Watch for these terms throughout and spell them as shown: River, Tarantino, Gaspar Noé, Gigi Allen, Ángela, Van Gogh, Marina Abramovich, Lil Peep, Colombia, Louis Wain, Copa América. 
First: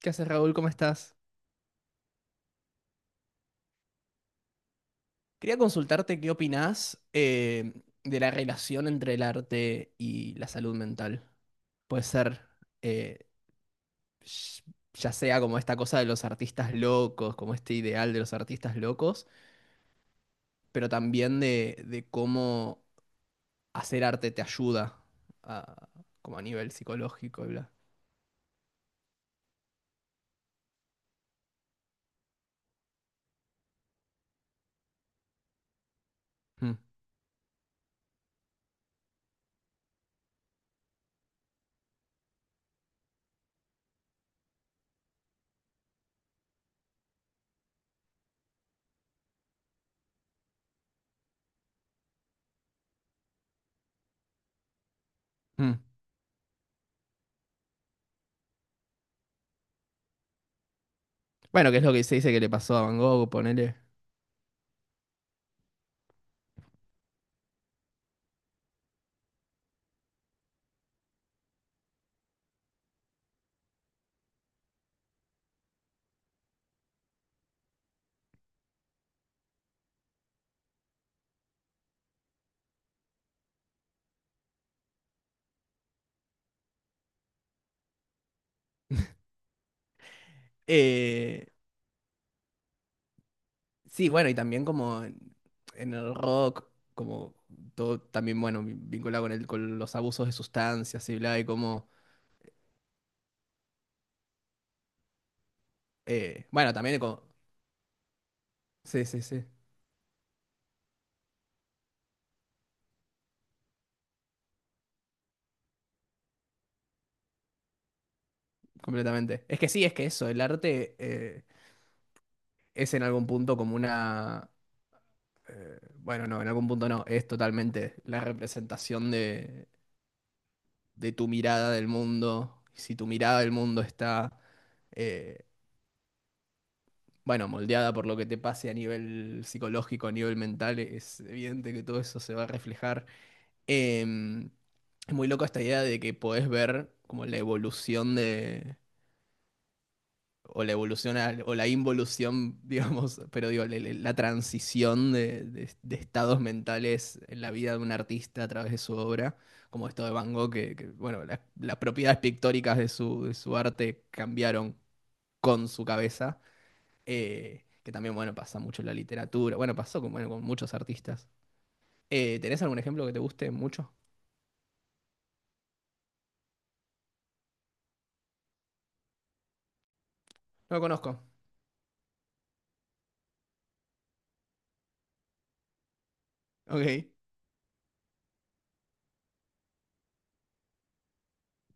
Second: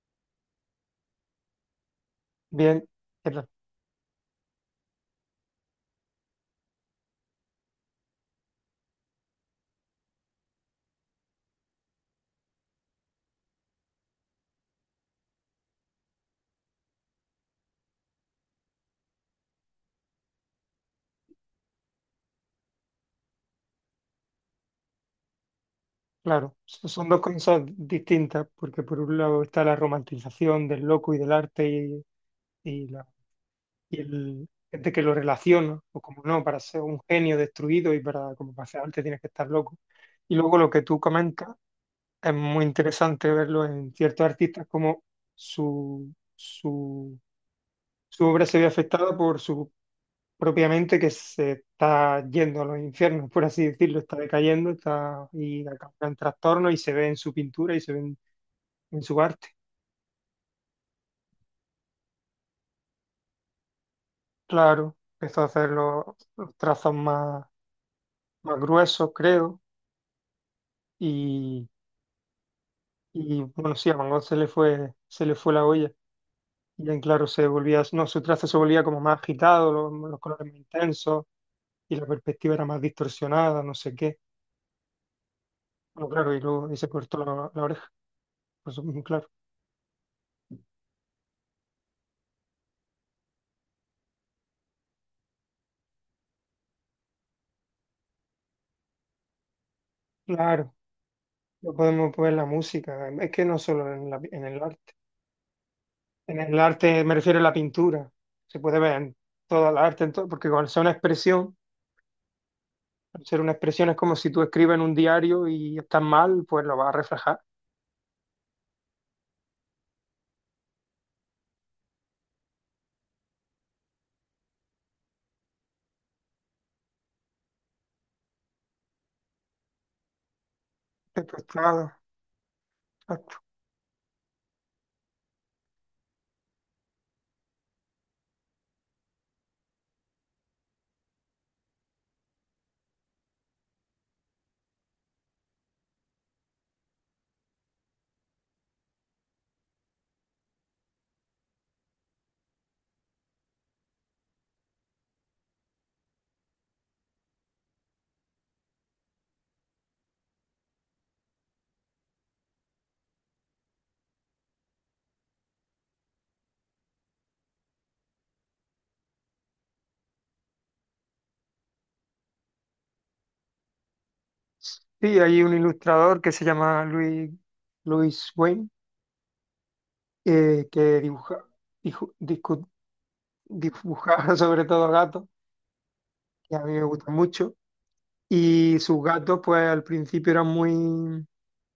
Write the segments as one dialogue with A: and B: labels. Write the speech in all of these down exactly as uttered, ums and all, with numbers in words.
A: ¿Qué haces, Raúl? ¿Cómo estás?
B: Bien, pero,
A: Quería consultarte qué opinás eh, de la relación entre el arte y la salud mental. Puede ser, eh, sh- ya sea como esta cosa de los artistas locos, como este ideal de los artistas locos, pero también de, de cómo hacer arte te ayuda a, como a
B: claro,
A: nivel
B: so- son dos
A: psicológico y
B: cosas
A: bla.
B: distintas, porque por un lado está la romantización del loco y del arte y, y la, y el gente que lo relaciona, o como no, para
A: Mm,
B: ser un genio destruido y para, como para hacer arte tienes que estar loco. Y luego lo que tú comentas es muy interesante verlo en ciertos artistas como su, su, su obra se ve afectada por su propiamente que se está yendo a los infiernos, por así decirlo, está decayendo, está y
A: mm.
B: acaba en trastorno y se ve en su pintura y se ve en, en su arte.
A: Bueno, que es lo que se dice que le pasó a Van Gogh, ponele.
B: Claro, empezó a hacer los, los trazos más, más gruesos, creo, y, y, bueno, sí, a Van Gogh se le fue, se le fue la olla. Y en claro se volvía, no, su trazo se volvía como más agitado, los, los colores más intensos y la perspectiva era más distorsionada, no sé qué. Bueno, claro, y luego y se cortó la, la oreja, pues claro,
A: Eh, Sí, bueno, y también como en, en el rock, como todo también, bueno, vi- vinculado con, el, con los abusos de
B: claro.
A: sustancias y bla, y
B: No
A: como,
B: podemos poner la música, es que no solo en, la- en el arte. En
A: eh,
B: el
A: bueno, también
B: arte me
A: como,
B: refiero a la pintura, se puede ver
A: sí,
B: en
A: sí, sí,
B: toda la arte, en todo- porque cuando sea una expresión, al ser una expresión es como si tú escribes en un diario y estás mal, pues lo vas a reflejar.
A: completamente. Es que sí, es que eso, el arte eh, es en algún punto como una, eh, bueno, no, en algún punto no, es totalmente la representación de, de
B: Está
A: tu mirada del
B: frustrado,
A: mundo. Si tu
B: exacto.
A: mirada del mundo está eh, bueno, moldeada por lo que te pase a nivel psicológico, a nivel mental, es evidente que todo eso se va a reflejar. Em, es muy loco esta idea de que podés ver como la evolución de, o la evolución al- o la involución, digamos, pero digo, le- le- la transición de, de- de estados mentales en la vida de un artista a través de su obra, como esto de Van Gogh, que, que, bueno, las, las propiedades pictóricas de su, de su arte cambiaron con su cabeza eh, que también, bueno, pasa mucho en la literatura. Bueno, pasó con, bueno, con muchos artistas. Eh, ¿tenés algún ejemplo que te guste mucho?
B: Sí, hay un ilustrador que se llama Louis, Louis Wayne, eh,
A: No lo
B: que
A: conozco.
B: dibuja, dijo- discu- dibujaba sobre todo gatos, que a mí me
A: Ok.
B: gustan mucho, y sus gatos pues al principio eran muy...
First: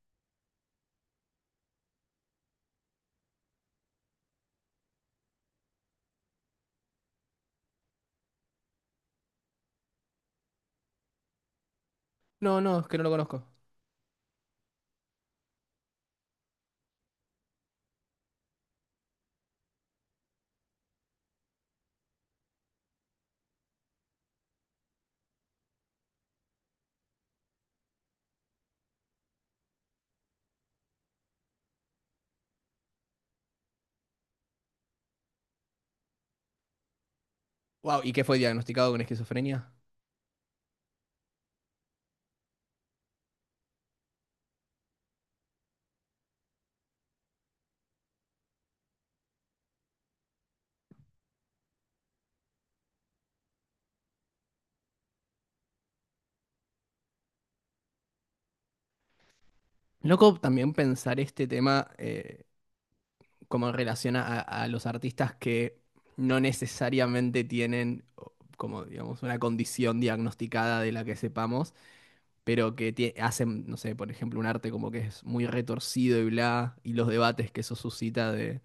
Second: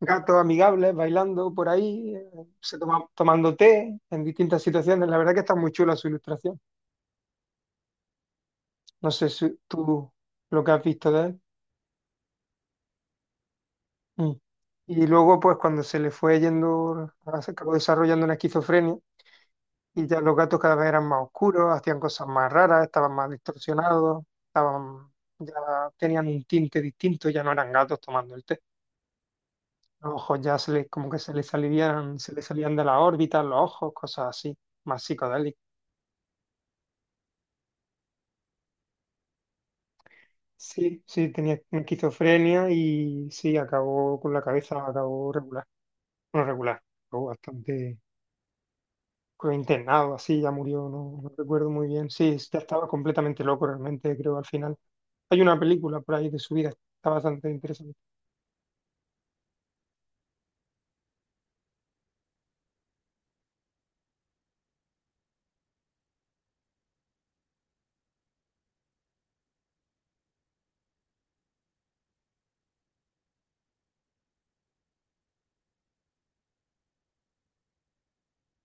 B: gatos amigables bailando por ahí, eh, se toma- tomando té en distintas situaciones. La verdad que está muy chula su ilustración. No sé si tú lo que has visto de él.
A: No, no, es que no lo conozco.
B: Mm. Y luego, pues cuando se le fue yendo, se acabó desarrollando una esquizofrenia y ya los gatos cada vez eran más oscuros, hacían cosas más raras, estaban más distorsionados, estaban, ya tenían un tinte distinto, ya no eran gatos tomando el té. Los ojos ya se les, como que se les salían, se les salían de las órbitas, los ojos, cosas así, más psicodélicas.
A: Wow, ¿y qué fue diagnosticado con esquizofrenia?
B: Sí, sí, tenía esquizofrenia y sí, acabó con la cabeza, acabó regular. Bueno, regular, acabó bastante creo, internado, así ya murió, no, no recuerdo muy bien. Sí, ya estaba completamente loco realmente, creo, al final. Hay una película por ahí de su vida, está bastante interesante.
A: Loco también pensar este tema eh, como en relación a, a los artistas que no necesariamente tienen o, como, digamos, una condición diagnosticada de la que sepamos, pero que tie- hacen, no sé, por ejemplo, un arte como que es muy retorcido y bla, y los debates que eso suscita de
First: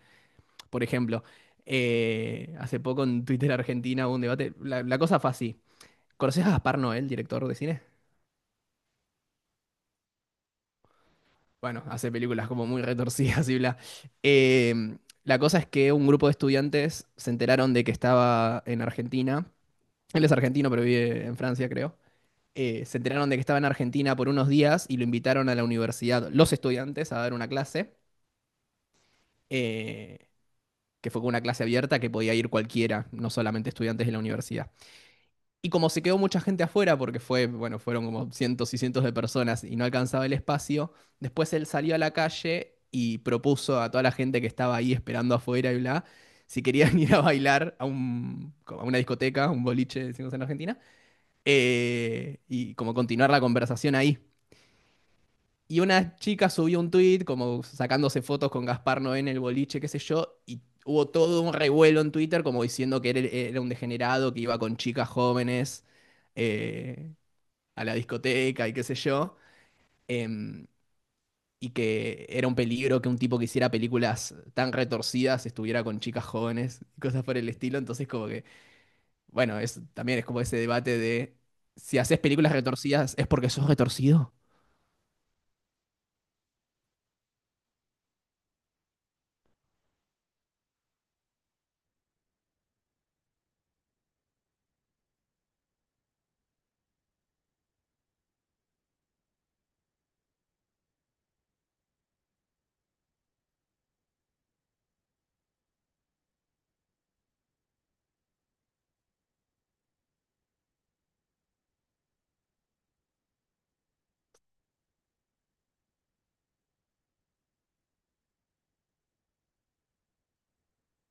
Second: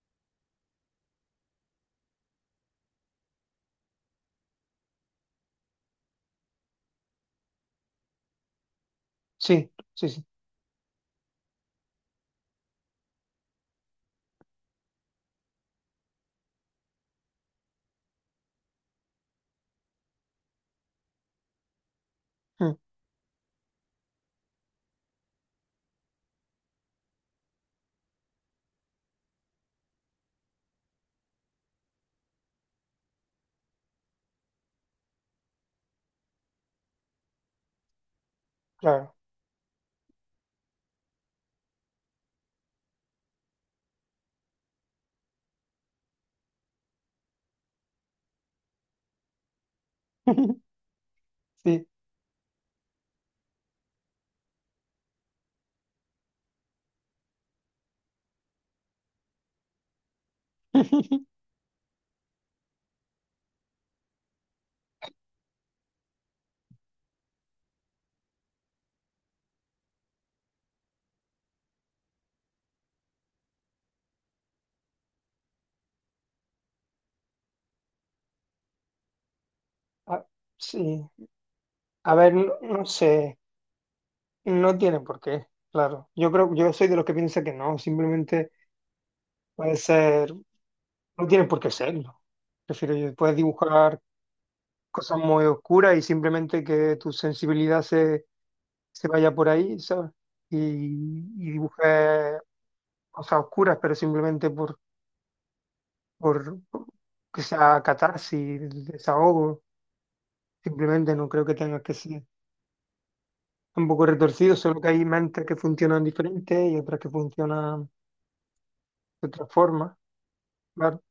A: Por ejemplo, eh, hace poco en Twitter Argentina hubo un debate. La, la cosa fue así. ¿Conoces a Gaspar Noé, director de cine?
B: Sí, sí, sí,
A: Bueno, hace películas como muy retorcidas y bla. Eh, la cosa es que un grupo de estudiantes se enteraron de que estaba en Argentina. Él es argentino, pero vive en Francia, creo.
B: mm,
A: Eh, se enteraron de que estaba en Argentina por unos días y lo invitaron a la universidad, los estudiantes, a dar una clase, eh, que fue con una clase abierta que podía ir cualquiera, no solamente estudiantes de la universidad. Y como se quedó mucha gente afuera, porque fue, bueno, fueron como cientos y cientos de
B: claro.
A: personas y no alcanzaba el espacio, después él salió a la calle y propuso a toda la gente que estaba ahí esperando afuera y bla, si querían ir a bailar a, un, a una discoteca, un boliche, decimos en Argentina,
B: Sí.
A: eh, y como continuar la conversación ahí. Y una chica subió un tweet como sacándose fotos con Gaspar Noé en el boliche, qué sé yo, y hubo todo un revuelo en Twitter como diciendo que él e-, era un degenerado, que iba con chicas jóvenes eh, a la discoteca y qué sé yo, em, y que era un peligro que un tipo que hiciera películas tan retorcidas estuviera con chicas jóvenes, cosas por el estilo. Entonces como que, bueno, es, también es
B: Ah,
A: como ese debate
B: sí.
A: de si
B: A
A: haces
B: ver,
A: películas
B: no, no
A: retorcidas es
B: sé,
A: porque sos retorcido.
B: no tiene por qué, claro. Yo creo, yo soy de los que piensa que no, simplemente puede ser. No tienen por qué serlo. Es decir, puedes dibujar cosas muy oscuras y simplemente que tu sensibilidad se, se vaya por ahí, ¿sabes? Y, y dibujes cosas oscuras, pero simplemente por, por que sea catarsis, desahogo. Simplemente no creo que tengas que ser un poco retorcido, solo que hay mentes que funcionan diferentes y otras que funcionan de otra forma, claro.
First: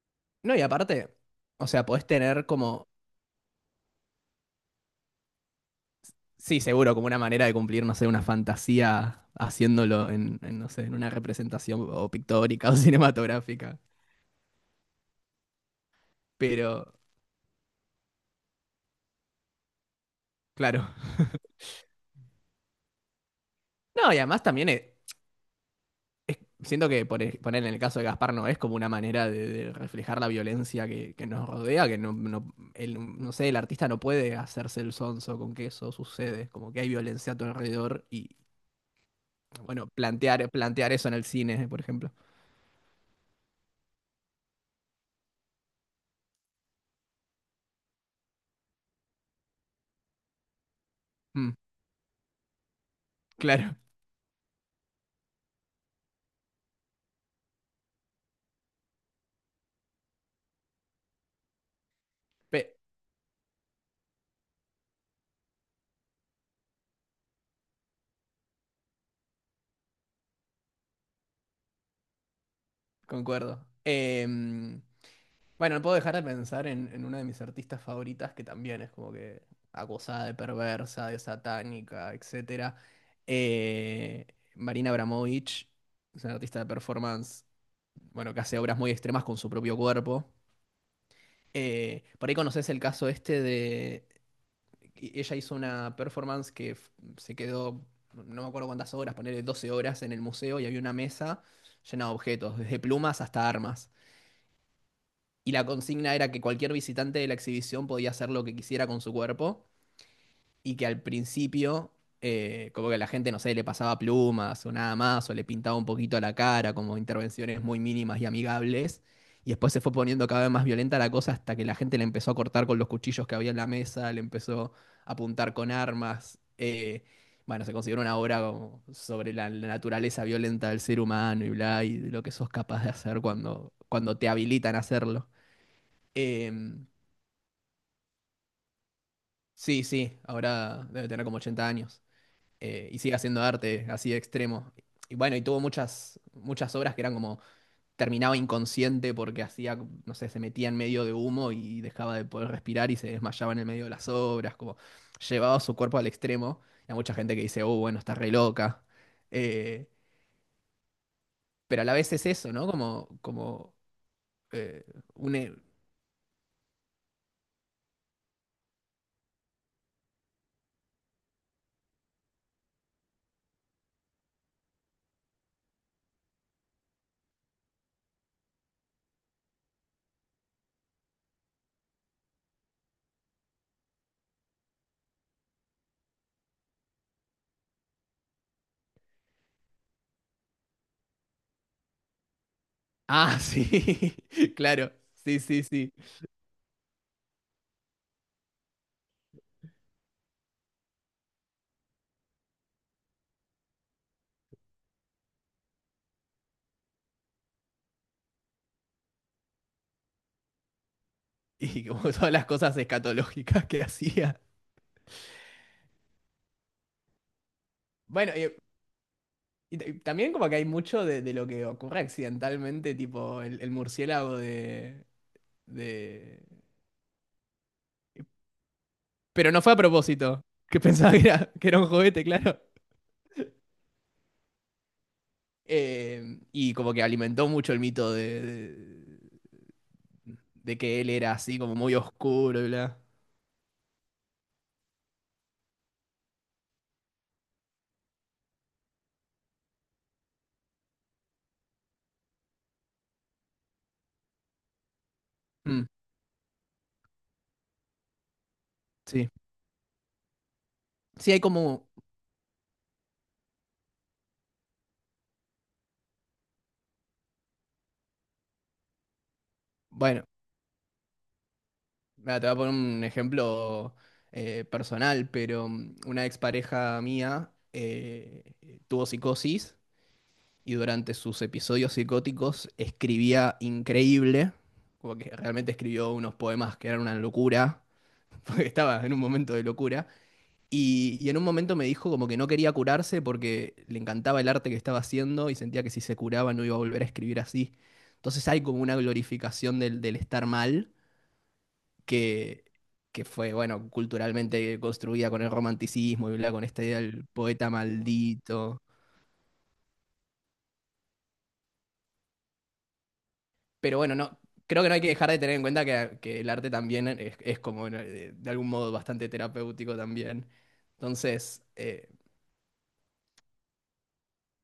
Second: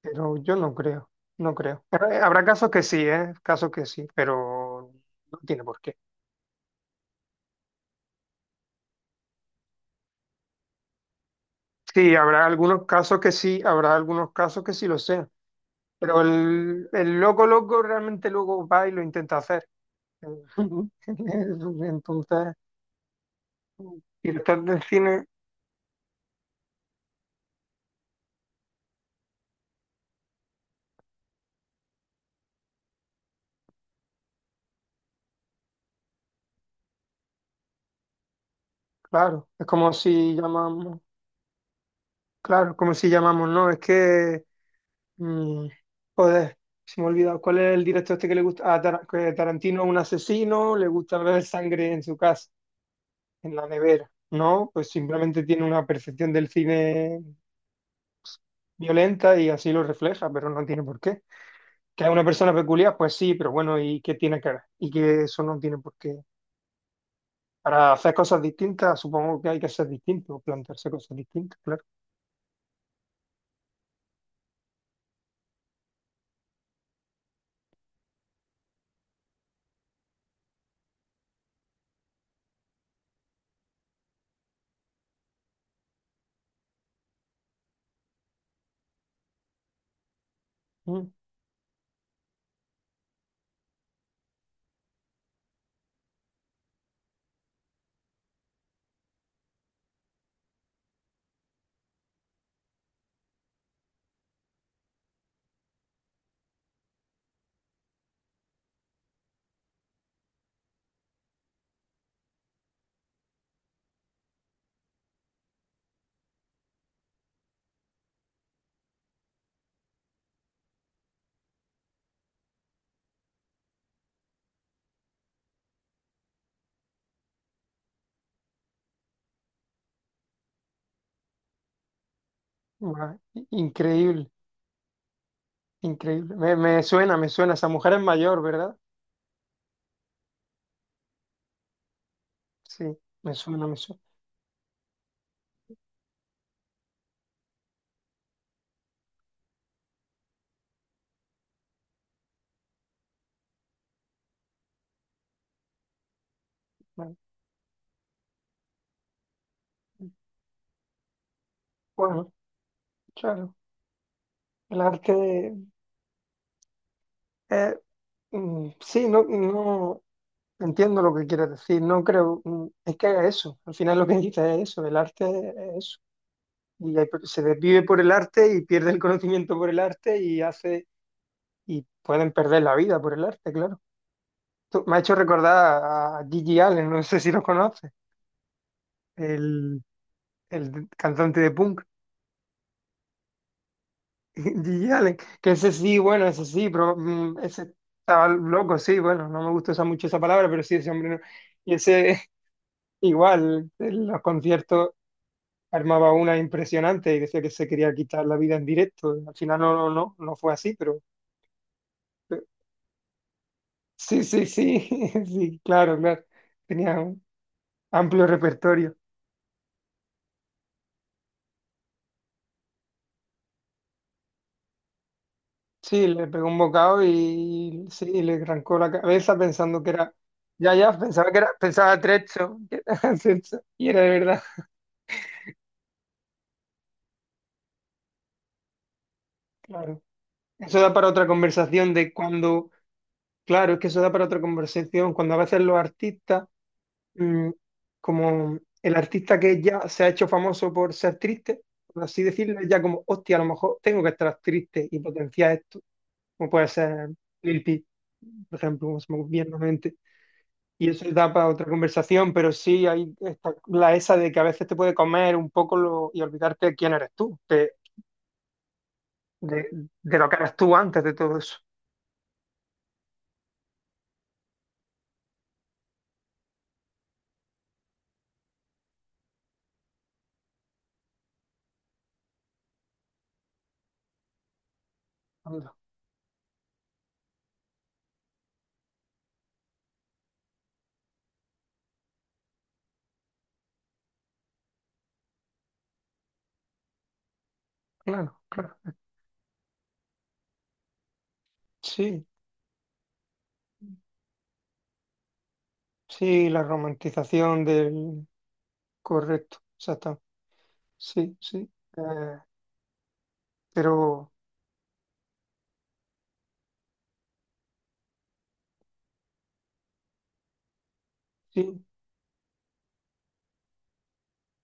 B: Pero
A: No,
B: yo
A: y
B: no creo,
A: aparte,
B: no
A: o
B: creo.
A: sea, podés
B: Habrá habrá
A: tener
B: casos que
A: como,
B: sí, ¿eh? Casos que sí, pero no tiene por qué.
A: sí, seguro, como una manera de cumplir, no sé, una fantasía haciéndolo en, en, no sé, en una representación o
B: Sí, habrá
A: pictórica o
B: algunos casos que sí,
A: cinematográfica.
B: habrá algunos casos que sí lo sean. Pero el,
A: Pero,
B: el loco loco realmente luego va y lo intenta hacer.
A: claro.
B: Entonces,
A: No, y además
B: director
A: también
B: del
A: eh,
B: cine,
A: Siento que por e- poner en el caso de Gaspar no es como una manera de, de reflejar la violencia que, que nos rodea, que no, no, el, no sé, el artista no puede hacerse el sonso con que eso sucede, como que hay violencia a tu alrededor y,
B: claro, es
A: bueno,
B: como si
A: plantear, plantear
B: llamamos,
A: eso en el cine, por ejemplo.
B: claro, como si llamamos, no, es que, mm, joder, se me ha olvidado, ¿cuál es el director este que le gusta? Ah, Tara- que Tarantino es un asesino, le gusta ver
A: Mm,
B: sangre en su casa. En la
A: claro,
B: nevera, ¿no? Pues simplemente tiene una percepción del cine violenta y así lo refleja, pero no tiene por qué. Que es una persona
A: Pe-
B: peculiar, pues sí, pero bueno, ¿y qué tiene que ver? Y que eso no tiene por qué. Para hacer cosas distintas, supongo que hay que ser distinto, plantearse cosas distintas, claro.
A: concuerdo. Em, Bueno, no puedo dejar de pensar en, en una de mis artistas favoritas que también es como que acosada de perversa, de satánica, etcétera. Eh, Marina Abramovich, es una artista de performance, bueno, que hace obras muy extremas con su propio cuerpo.
B: Mm,
A: Eh, por ahí conoces el caso este de y- Ella hizo una performance que f- se quedó, no me acuerdo cuántas horas, ponerle doce horas en el museo y había una mesa llena de objetos, desde plumas hasta armas. Y la consigna era que cualquier visitante de la exhibición podía hacer lo que quisiera con su cuerpo y que al principio, eh, como que la gente, no sé, le pasaba plumas o nada más, o le pintaba un poquito la cara, como intervenciones muy mínimas y amigables. Y después se fue poniendo cada vez más violenta la cosa hasta que la gente le empezó a cortar con los cuchillos que había en la mesa, le empezó a apuntar con armas. Eh, bueno, se consideró una obra como sobre la, la naturaleza violenta del ser humano y bla, y de lo que sos capaz de
B: guau,
A: hacer cuando, cuando
B: increíble,
A: te habilitan a hacerlo.
B: increíble. Me, me
A: Em,
B: suena, me suena. Esa mujer es mayor, ¿verdad?
A: sí, sí, ahora debe tener como ochenta años
B: Sí,
A: eh, y sigue
B: me
A: haciendo
B: suena, me
A: arte
B: suena.
A: así de extremo. Y bueno, y tuvo muchas, muchas obras que eran como terminaba inconsciente porque hacía, no sé, se metía en medio de humo y dejaba de poder respirar y se desmayaba en el medio de las obras, como llevaba su cuerpo al extremo. Y hay mucha
B: Vale.
A: gente que dice, oh, bueno, está re loca. Eh, pero a la vez es
B: Bueno,
A: eso, ¿no? Como,
B: claro.
A: como
B: El
A: eh, un... e-
B: arte, eh, mm, sí, no, no. Entiendo lo que quieres decir, no creo, mm, es que haga eso, al final lo que dice es eso, el arte es eso, y hay- se desvive por el arte y pierde el conocimiento por el arte y hace, y pueden perder la vida por el arte, claro. Tú- me ha hecho recordar a Gigi Allen, no sé si lo conoces, el, el cantante de punk,
A: Ah, sí,
B: Gigi
A: claro,
B: Allen,
A: sí,
B: que
A: sí,
B: ese
A: sí.
B: sí, bueno, ese sí, pero mm, ese estaba loco, sí, bueno, no me gusta usar mucho esa palabra, pero sí, ese hombre, no- y ese igual, en los conciertos. Armaba una impresionante y decía que se quería quitar la vida en directo. Al final no, no, no, no fue así, pero
A: Y como todas
B: pero-
A: las cosas escatológicas que
B: sí,
A: hacía.
B: sí, sí, sí, claro, claro. Tenía un amplio
A: Bueno, y,
B: repertorio.
A: y también como que hay mucho de, de lo que ocurre accidentalmente, tipo el, el murciélago de,
B: Sí, le
A: de-
B: pegó un bocado y sí, le arrancó la cabeza
A: Pero no fue a
B: pensando que era,
A: propósito,
B: ya,
A: que
B: ya,
A: pensaba que
B: pensaba que era,
A: era, que era un
B: pensaba
A: juguete,
B: trecho,
A: claro.
B: que era trecho, y era de verdad,
A: Eh, y como que alimentó mucho el mito de, de,
B: claro.
A: de
B: Eso da
A: que
B: para
A: él
B: otra
A: era así como
B: conversación
A: muy
B: de
A: oscuro y
B: cuando,
A: bla.
B: claro, es que eso da para otra conversación, cuando a veces los artistas mm, como el artista que ya se ha hecho famoso por ser triste, por así decirlo, es ya como, hostia, a lo mejor tengo que estar triste y potenciar esto,
A: Mm,
B: como puede ser Lil Peep, por ejemplo, como se me
A: sí.
B: viene a la mente. Y eso da
A: Sí, hay
B: para otra
A: como...
B: conversación, pero sí hay esta- la esa de que a veces te puede comer un poco lo- y olvidarte de quién eres tú, de, de, de
A: Bueno,
B: lo que eras tú antes de todo eso.
A: mira, te voy a poner un ejemplo eh, personal, pero mm, una expareja mía eh, tuvo psicosis y durante sus episodios psicóticos escribía increíble, como que realmente
B: Anda,
A: escribió unos poemas que eran una locura, porque estaba en un momento de locura, y, y en un momento me dijo como que no quería curarse porque le encantaba el arte que estaba haciendo y sentía que si se curaba no iba a volver a escribir así.
B: claro,
A: Entonces hay
B: claro.
A: como una glorificación del del estar mal
B: Sí,
A: que, que fue, bueno, culturalmente construida con el romanticismo y
B: sí,
A: bla,
B: la
A: con esta idea del
B: romantización
A: poeta
B: del
A: maldito.
B: correcto, exacto. Sí, sí. Eh,
A: Pero bueno,
B: pero
A: no, creo que no hay que dejar de tener en cuenta que, que el arte también es, es como ¿no? eh, de, algún modo bastante terapéutico también. Entonces,
B: sí,
A: eh,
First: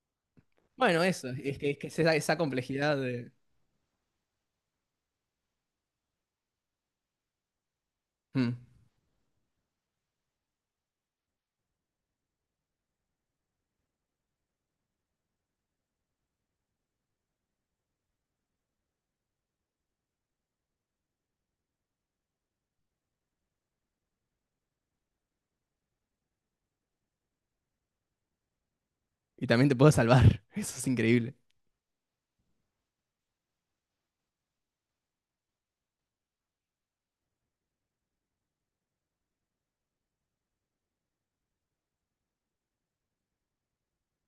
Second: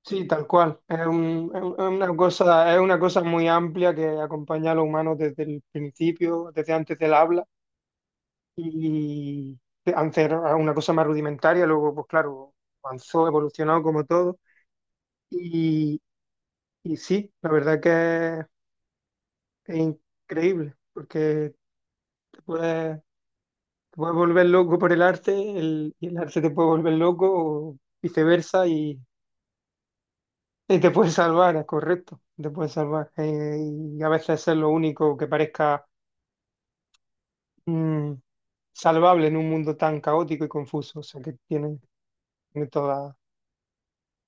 B: sí, tal cual.
A: bueno,
B: Es
A: eso,
B: un-
A: es
B: es
A: que,
B: un-
A: es
B: es
A: que es
B: una
A: esa, esa
B: cosa, es
A: complejidad
B: una cosa
A: de...
B: muy amplia que acompaña a los humanos desde el principio, desde antes del habla.
A: Mm.
B: Y antes era una cosa más rudimentaria, luego, pues claro, avanzó, evolucionó como todo. Y, y sí, la verdad que es, es increíble, porque te puedes, te puedes volver loco por el arte, el- y el arte te puede volver loco, o viceversa,
A: Y también te puedo salvar, eso
B: y
A: es
B: te puede
A: increíble.
B: salvar, es correcto, te puede salvar. Eh, y a veces es lo único que parezca mm, salvable en un mundo tan caótico y confuso. O sea que tiene, tiene toda.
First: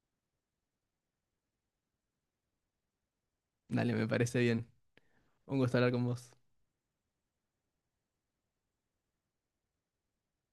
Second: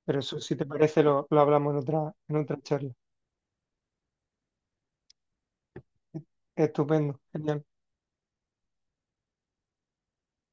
B: Pero eso, si te parece, lo, lo hablamos en otra, en otra charla.
A: Dale, me parece bien. Un gusto hablar con vos.
B: Estupendo, genial.